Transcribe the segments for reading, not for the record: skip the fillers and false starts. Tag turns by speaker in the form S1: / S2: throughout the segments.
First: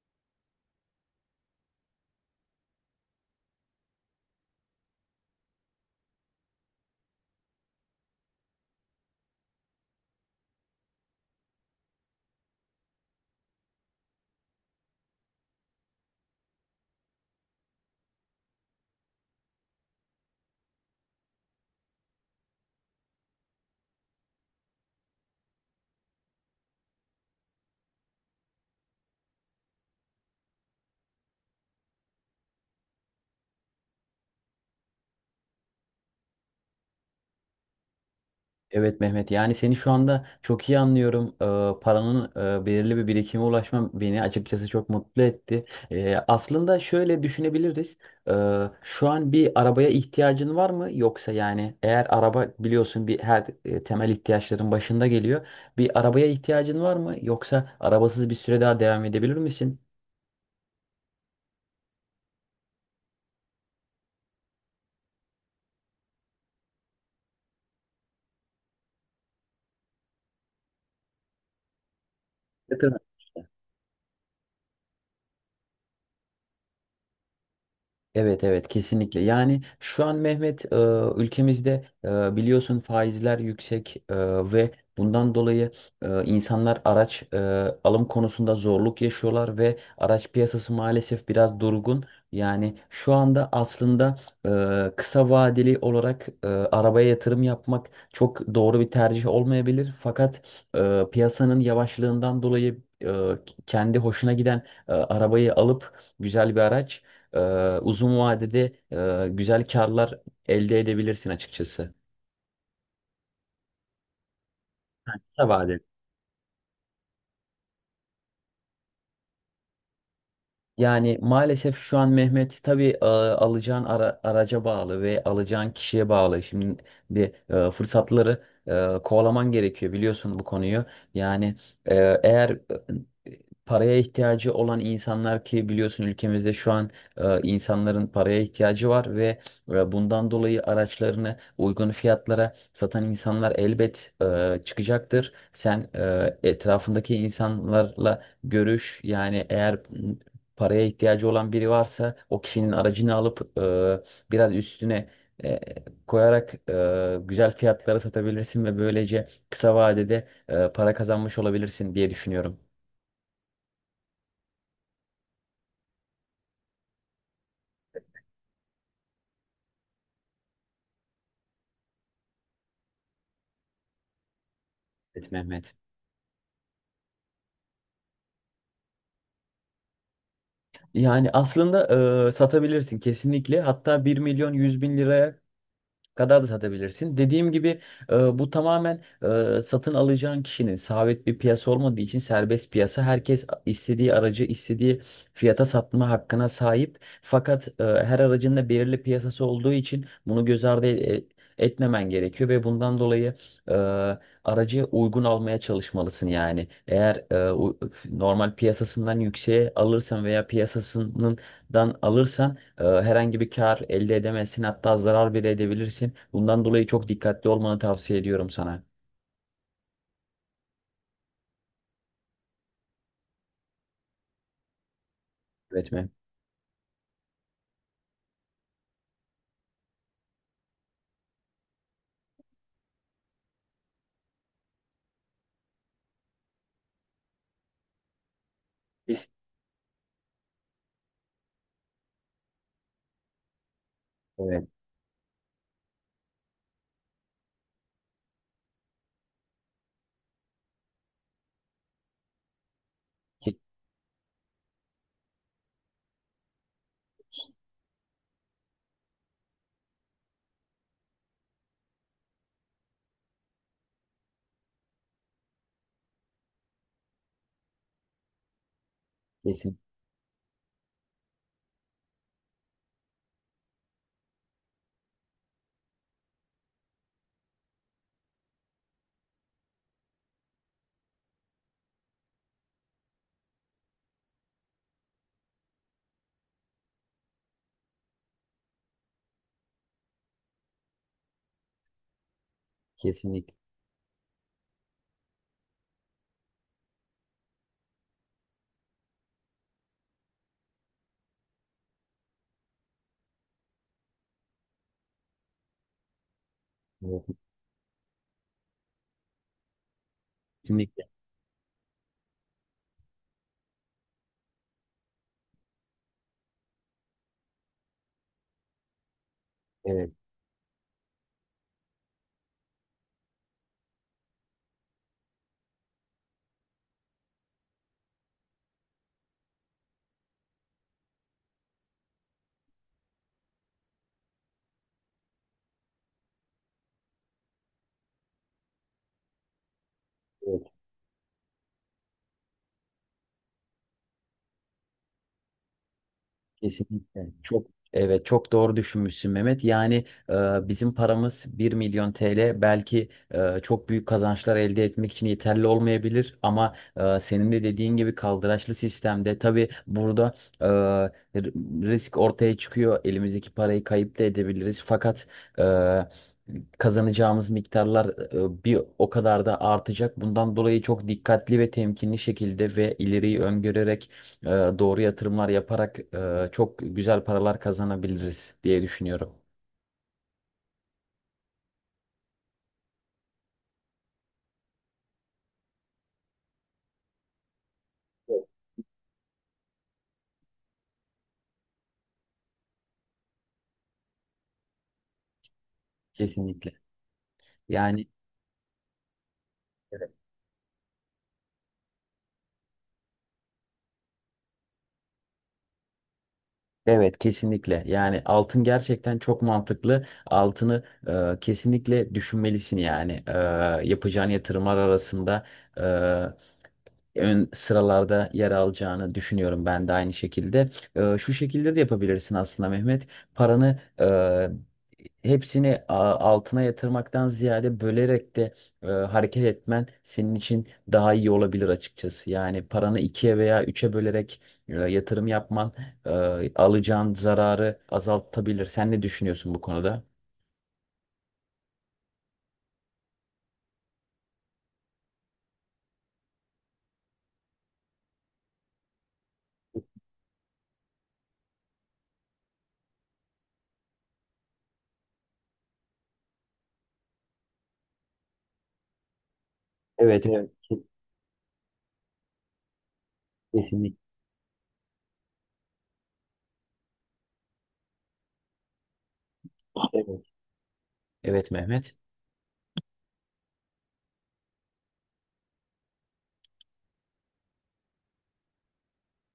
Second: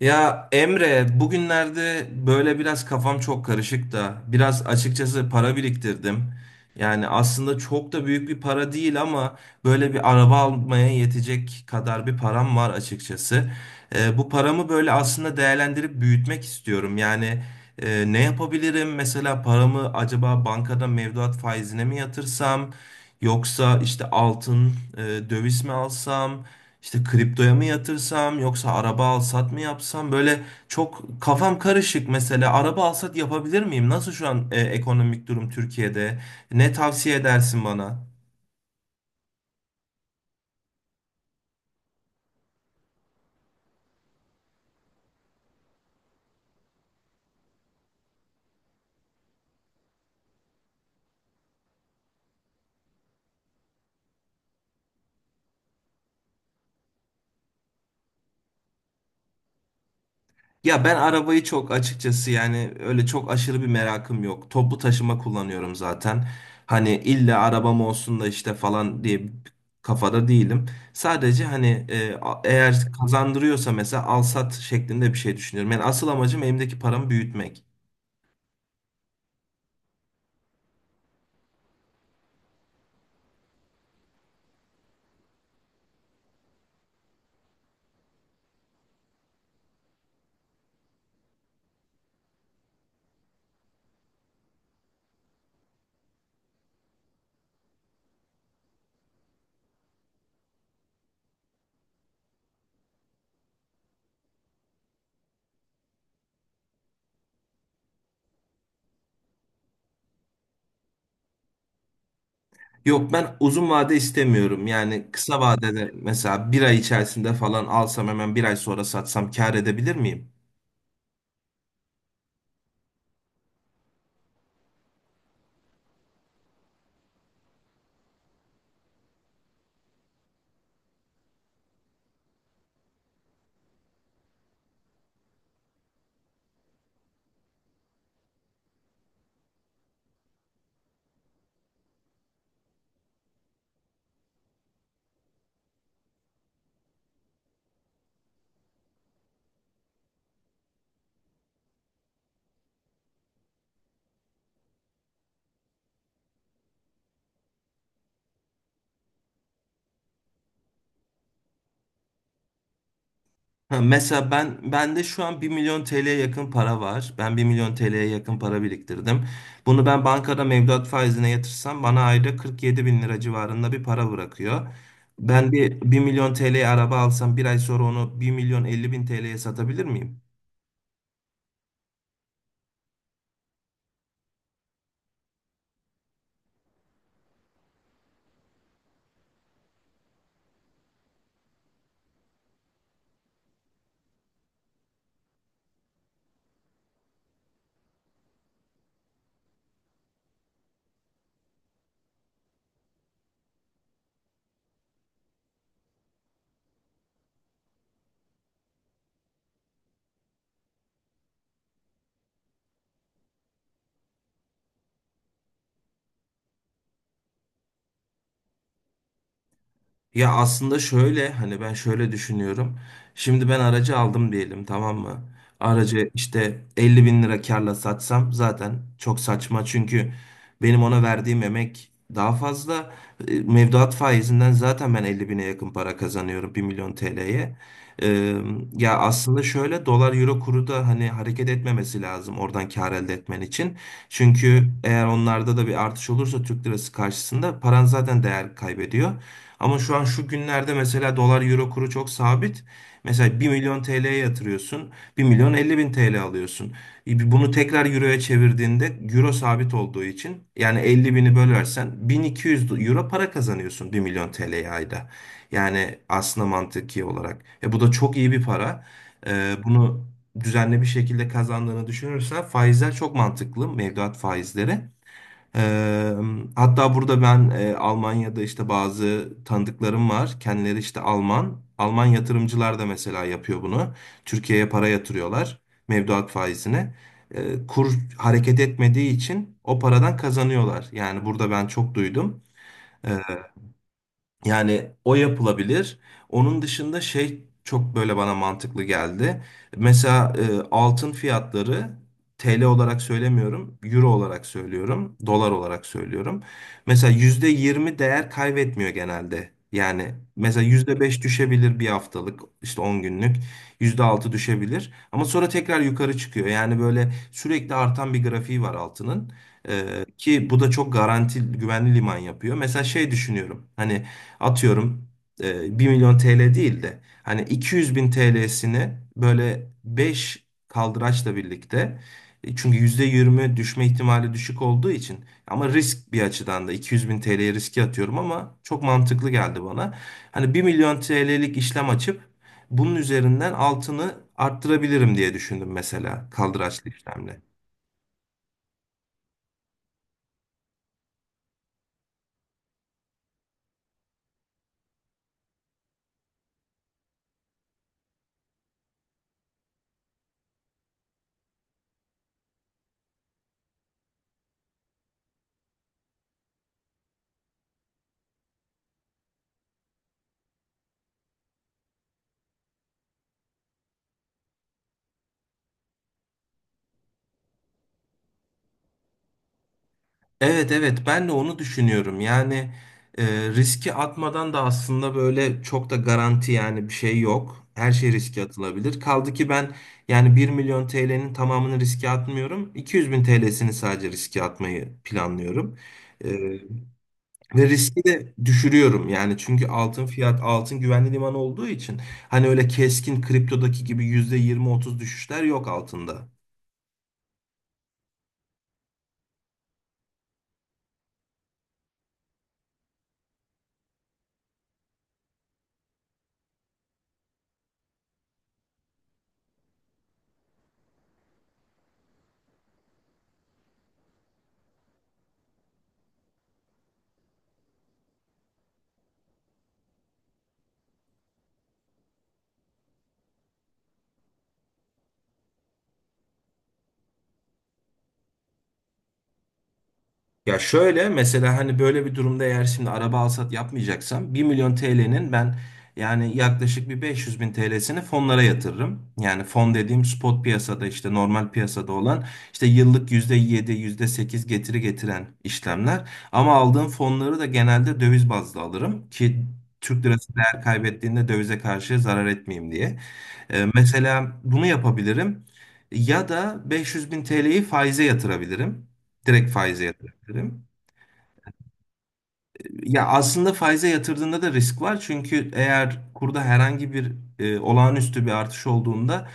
S1: Ya Emre, bugünlerde böyle biraz kafam çok karışık da biraz açıkçası para biriktirdim. Yani aslında çok da büyük bir para değil ama böyle bir araba almaya yetecek kadar bir param var açıkçası. Bu paramı böyle aslında değerlendirip büyütmek istiyorum. Yani ne yapabilirim? Mesela paramı acaba bankada mevduat faizine mi yatırsam? Yoksa işte altın, döviz mi alsam? İşte kriptoya mı yatırsam yoksa araba alsat mı yapsam, böyle çok kafam karışık. Mesela araba alsat yapabilir miyim? Nasıl şu an ekonomik durum Türkiye'de? Ne tavsiye edersin bana?
S2: Evet Mehmet, yani seni şu anda çok iyi anlıyorum. Paranın belirli bir birikime ulaşmam beni açıkçası çok mutlu etti. Aslında şöyle düşünebiliriz. Şu an bir arabaya ihtiyacın var mı? Yoksa, yani eğer araba biliyorsun bir her temel ihtiyaçların başında geliyor. Bir arabaya ihtiyacın var mı? Yoksa arabasız bir süre daha devam edebilir misin?
S1: Ya ben arabayı çok açıkçası yani öyle çok aşırı bir merakım yok. Toplu taşıma kullanıyorum zaten. Hani illa arabam olsun da işte falan diye bir kafada değilim. Sadece hani eğer kazandırıyorsa mesela alsat şeklinde bir şey düşünüyorum. Yani asıl amacım elimdeki paramı büyütmek.
S2: Evet, evet, kesinlikle. Yani şu an Mehmet, ülkemizde biliyorsun faizler yüksek ve bundan dolayı insanlar araç alım konusunda zorluk yaşıyorlar ve araç piyasası maalesef biraz durgun. Yani şu anda aslında kısa vadeli olarak arabaya yatırım yapmak çok doğru bir tercih olmayabilir. Fakat piyasanın yavaşlığından dolayı e, kendi hoşuna giden arabayı alıp güzel bir araç uzun vadede güzel karlar elde edebilirsin açıkçası.
S1: Yok, ben uzun vade istemiyorum. Yani kısa
S2: Kısa vadede.
S1: vadede mesela bir ay içerisinde falan alsam hemen bir ay sonra satsam kâr edebilir miyim?
S2: Yani maalesef şu an Mehmet, tabii alacağın araca bağlı ve alacağın kişiye bağlı. Şimdi de fırsatları kovalaman gerekiyor, biliyorsun bu konuyu. Yani e, eğer paraya ihtiyacı olan insanlar, ki biliyorsun ülkemizde şu an insanların paraya ihtiyacı var ve bundan dolayı araçlarını uygun fiyatlara satan insanlar elbet çıkacaktır. Sen etrafındaki insanlarla görüş yani, eğer paraya ihtiyacı olan biri varsa o kişinin aracını alıp biraz üstüne e, koyarak güzel fiyatlara satabilirsin ve böylece kısa vadede para kazanmış olabilirsin diye düşünüyorum.
S1: Ha, mesela ben bende şu an bir milyon TL'ye yakın para var. Ben bir milyon TL'ye yakın para biriktirdim. Bunu ben bankada mevduat faizine yatırsam bana ayda 47 bin lira civarında bir para bırakıyor.
S2: Evet
S1: Ben
S2: Mehmet.
S1: bir milyon TL'ye araba alsam bir ay sonra onu bir milyon 50 bin TL'ye satabilir miyim?
S2: Yani aslında satabilirsin kesinlikle. Hatta 1.100.000 liraya kadar da satabilirsin. Dediğim gibi bu tamamen satın alacağın kişinin, sabit bir piyasa olmadığı için serbest piyasa. Herkes istediği aracı istediği fiyata satma hakkına sahip. Fakat her aracın da belirli piyasası olduğu için bunu göz ardı etmemen gerekiyor ve bundan dolayı e, aracı uygun almaya çalışmalısın yani. Eğer normal piyasasından yükseğe alırsan veya piyasasından alırsan, herhangi bir kar elde edemezsin, hatta zarar bile edebilirsin. Bundan dolayı çok dikkatli olmanı tavsiye ediyorum sana.
S1: Ya aslında şöyle, hani ben şöyle düşünüyorum. Şimdi ben aracı aldım diyelim, tamam mı?
S2: Evet mi?
S1: Aracı işte 50 bin lira karla satsam zaten çok saçma. Çünkü benim ona verdiğim emek daha fazla. Mevduat faizinden zaten ben 50 bine yakın para kazanıyorum 1 milyon TL'ye. E, Ya
S2: Kes-
S1: aslında şöyle, dolar euro kuru da hani hareket etmemesi lazım oradan kar elde etmen için.
S2: Evet.
S1: Çünkü eğer onlarda da bir artış olursa Türk lirası karşısında paran zaten değer kaybediyor. Ama şu an şu günlerde mesela dolar euro kuru çok sabit. Mesela bir
S2: Ke-
S1: milyon TL'ye yatırıyorsun, bir milyon 50 bin TL alıyorsun. Bunu tekrar euroya çevirdiğinde, euro sabit olduğu için, yani 50 bini bölersen 1200 euro para kazanıyorsun bir milyon TL'ye ayda. Yani aslında mantıki olarak. Bu da çok iyi bir para.
S2: Kesin,
S1: Bunu düzenli bir şekilde kazandığını düşünürsen faizler çok mantıklı. Mevduat faizleri. Eee, Hatta burada ben Almanya'da işte bazı tanıdıklarım var. Kendileri işte Alman. Alman yatırımcılar da mesela yapıyor bunu. Türkiye'ye para yatırıyorlar mevduat faizine. Kur hareket etmediği için o paradan kazanıyorlar. Yani burada ben çok duydum.
S2: kesinlikle.
S1: Yani o yapılabilir. Onun dışında şey çok böyle bana mantıklı geldi. Mesela altın fiyatları, TL olarak söylemiyorum, euro olarak söylüyorum, dolar olarak söylüyorum. Mesela
S2: Evet,
S1: %20 değer kaybetmiyor genelde. Yani mesela yüzde
S2: kesinlikle.
S1: beş düşebilir bir haftalık, işte 10 günlük, %6 düşebilir. Ama sonra tekrar yukarı çıkıyor. Yani böyle sürekli artan bir grafiği var altının.
S2: Evet.
S1: Ki bu da çok garanti, güvenli liman yapıyor. Mesela şey düşünüyorum. Hani atıyorum, 1 milyon TL değil de hani 200 bin TL'sini böyle 5 kaldıraçla birlikte, çünkü %20 düşme ihtimali düşük olduğu için, ama risk bir açıdan da, 200 bin TL'ye riski atıyorum ama çok mantıklı geldi bana. Hani bir
S2: Evet.
S1: milyon TL'lik işlem açıp bunun üzerinden altını arttırabilirim diye düşündüm mesela, kaldıraçlı
S2: Kesinlikle.
S1: işlemle.
S2: Evet, çok doğru düşünmüşsün Mehmet. Yani e, bizim paramız 1.000.000 TL belki çok büyük kazançlar elde etmek için yeterli olmayabilir, ama senin de dediğin gibi kaldıraçlı sistemde tabii burada e, r- risk ortaya çıkıyor. Elimizdeki parayı kayıp da edebiliriz. Fakat e, kazanacağımız miktarlar bir o kadar da artacak. Bundan dolayı çok dikkatli ve temkinli şekilde ve ileriyi öngörerek e, doğru yatırımlar yaparak çok güzel paralar kazanabiliriz diye düşünüyorum.
S1: Evet, evet, ben de onu düşünüyorum. Yani e, riski atmadan da aslında böyle çok da garanti yani bir şey yok. Her şey riske atılabilir. Kaldı ki ben yani bir milyon TL'nin tamamını riske atmıyorum. 200 bin TL'sini sadece riske atmayı planlıyorum. E,
S2: Kesinlikle.
S1: Ve riski
S2: Yani
S1: de düşürüyorum yani, çünkü
S2: evet,
S1: altın güvenli liman olduğu için hani öyle keskin kriptodaki gibi %20-30 düşüşler yok altında.
S2: evet, kesinlikle. Yani altın gerçekten çok mantıklı. Altını kesinlikle düşünmelisin yani. Yapacağın yatırımlar arasında E, ön sıralarda yer alacağını düşünüyorum ben de aynı şekilde. Şu şekilde de yapabilirsin aslında Mehmet. Paranı hepsini altına yatırmaktan ziyade bölerek de hareket etmen senin için daha iyi olabilir açıkçası. Yani paranı ikiye veya üçe bölerek yatırım yapman e, alacağın zararı azaltabilir. Sen ne düşünüyorsun bu konuda?
S1: Ya şöyle, mesela hani böyle bir durumda, eğer şimdi araba alsat yapmayacaksam, bir milyon TL'nin ben yani yaklaşık bir 500 bin TL'sini fonlara yatırırım. Yani fon dediğim, spot piyasada işte normal piyasada olan işte yıllık %7 yüzde sekiz getiri getiren işlemler. Ama aldığım fonları da genelde döviz bazlı alırım ki Türk
S2: Evet,
S1: lirası
S2: evet.
S1: değer kaybettiğinde dövize karşı zarar etmeyeyim diye.
S2: Kesinlikle.
S1: Mesela bunu yapabilirim ya da 500 bin TL'yi faize yatırabilirim. Direkt faize
S2: Evet.
S1: yatırabilirim.
S2: Evet Mehmet.
S1: Ya aslında faize yatırdığında da risk var. Çünkü eğer kurda herhangi bir olağanüstü bir artış olduğunda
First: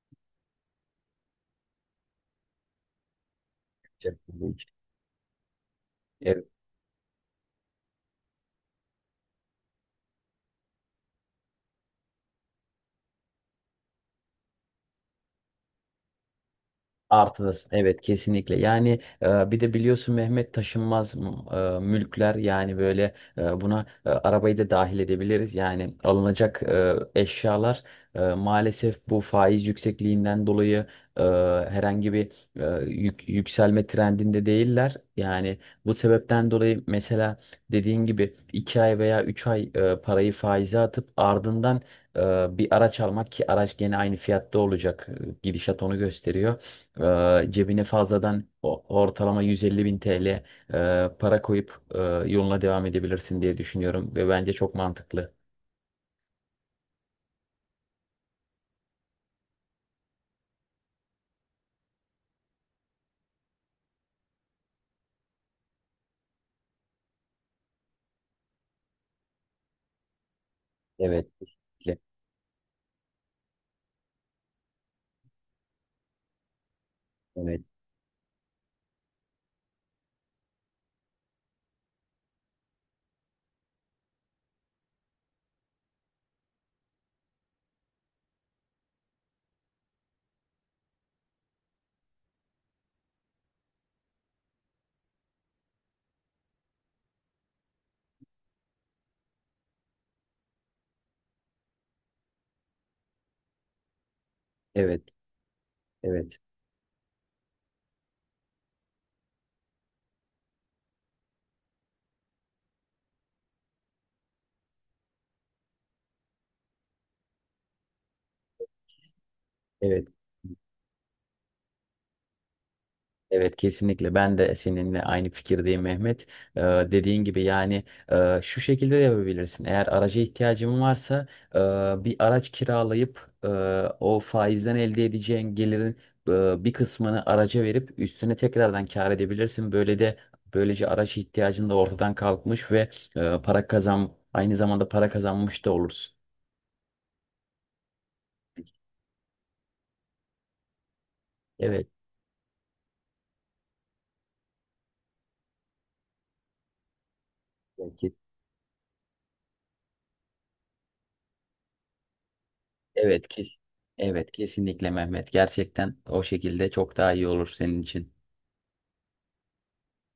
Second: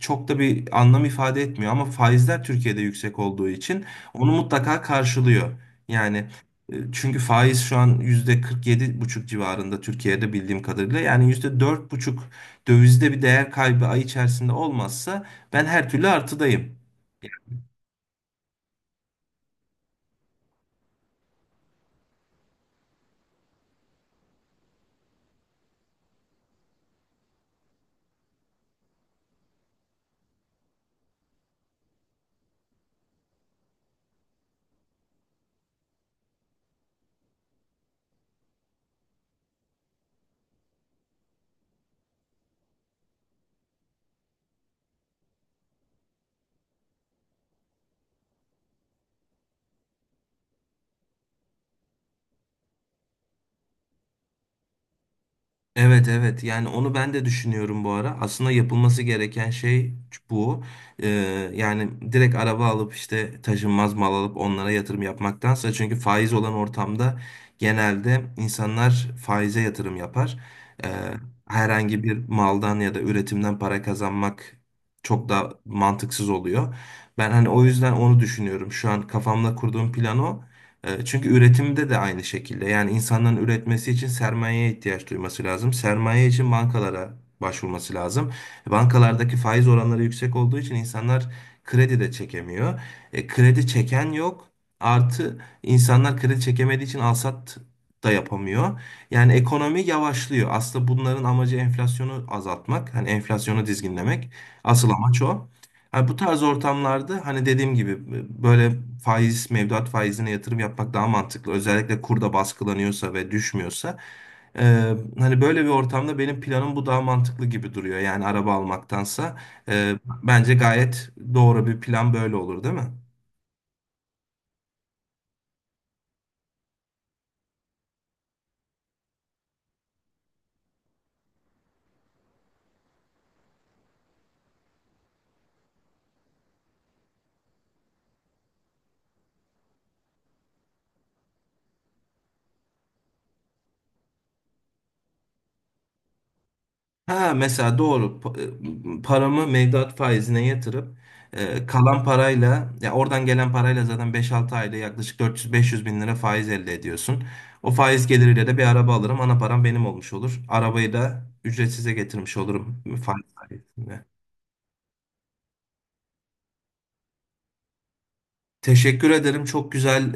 S1: çok da bir anlam ifade etmiyor. Ama faizler Türkiye'de yüksek olduğu için onu mutlaka karşılıyor. Yani
S2: Evet.
S1: çünkü faiz şu an %47,5 civarında Türkiye'de, bildiğim kadarıyla. Yani %4,5 dövizde bir değer kaybı ay içerisinde olmazsa ben her türlü artıdayım.
S2: Artıdasın. Evet, kesinlikle. Yani bir de biliyorsun Mehmet, taşınmaz mülkler yani, böyle buna arabayı da dahil edebiliriz. Yani alınacak eşyalar maalesef bu faiz yüksekliğinden dolayı e, herhangi bir yükselme trendinde değiller. Yani bu sebepten dolayı mesela dediğin gibi 2 ay veya 3 ay parayı faize atıp ardından e, bir araç almak, ki araç gene aynı fiyatta olacak. Gidişat onu gösteriyor. Cebine fazladan ortalama 150 bin TL para koyup yoluna devam edebilirsin diye düşünüyorum ve bence çok mantıklı.
S1: Evet, evet, yani onu ben de düşünüyorum bu ara. Aslında yapılması gereken şey bu. Ee, Yani direkt araba alıp işte taşınmaz mal alıp onlara yatırım yapmaktansa, çünkü faiz olan ortamda genelde insanlar faize yatırım yapar. Ee,
S2: Evet, kesinlikle.
S1: Herhangi bir maldan ya da üretimden para kazanmak çok da mantıksız oluyor. Ben hani
S2: Evet.
S1: o yüzden onu düşünüyorum. Şu an kafamda kurduğum plan o. Çünkü üretimde de aynı şekilde. Yani insanların üretmesi için sermayeye ihtiyaç duyması lazım. Sermaye için bankalara başvurması lazım. Bankalardaki faiz oranları yüksek olduğu için insanlar kredi de çekemiyor. Kredi çeken yok. Artı, insanlar kredi çekemediği için alsat da yapamıyor. Yani ekonomi yavaşlıyor. Aslında bunların amacı enflasyonu azaltmak. Hani enflasyonu dizginlemek. Asıl
S2: Evet.
S1: amaç o. Hani bu
S2: Evet.
S1: tarz ortamlarda, hani dediğim gibi, böyle faiz, mevduat faizine yatırım yapmak daha mantıklı. Özellikle kurda baskılanıyorsa ve düşmüyorsa. Hani böyle bir ortamda benim planım bu, daha mantıklı gibi duruyor. Yani araba almaktansa. Ee,
S2: Evet.
S1: Bence gayet doğru bir plan böyle olur, değil mi?
S2: Evet kesinlikle, ben de seninle aynı fikirdeyim Mehmet. Ee, dediğin gibi yani, şu şekilde de yapabilirsin. Eğer araca ihtiyacın varsa e, bir araç kiralayıp o faizden elde edeceğin gelirin bir kısmını araca verip üstüne tekrardan kâr edebilirsin. Böyle de böylece araç ihtiyacın da ortadan kalkmış ve e, para kazan aynı zamanda para kazanmış da olursun.
S1: Ha, mesela doğru. Paramı mevduat faizine yatırıp
S2: Evet.
S1: kalan parayla, ya oradan gelen parayla, zaten beş altı ayda yaklaşık 400-500 bin lira faiz elde ediyorsun. O faiz
S2: Belki.
S1: geliriyle de bir araba alırım. Ana param benim olmuş olur. Arabayı da ücretsize getirmiş olurum faiz
S2: Evet ki.
S1: sayesinde.
S2: Evet, kesinlikle Mehmet. Gerçekten o şekilde çok daha iyi olur senin için.
S1: Teşekkür ederim. Çok güzel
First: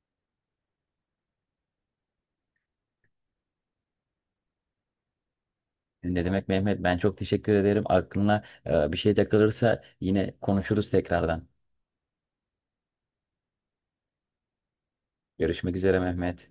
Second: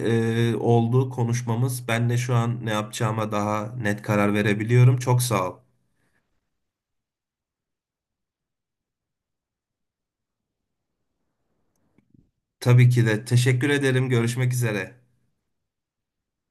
S1: oldu konuşmamız. Ben de şu an ne yapacağıma daha net karar verebiliyorum. Çok sağ ol.
S2: Ne demek Mehmet? Ben çok teşekkür ederim. Aklına bir şey takılırsa yine konuşuruz tekrardan.
S1: Tabii ki de teşekkür ederim. Görüşmek üzere.
S2: Görüşmek üzere Mehmet.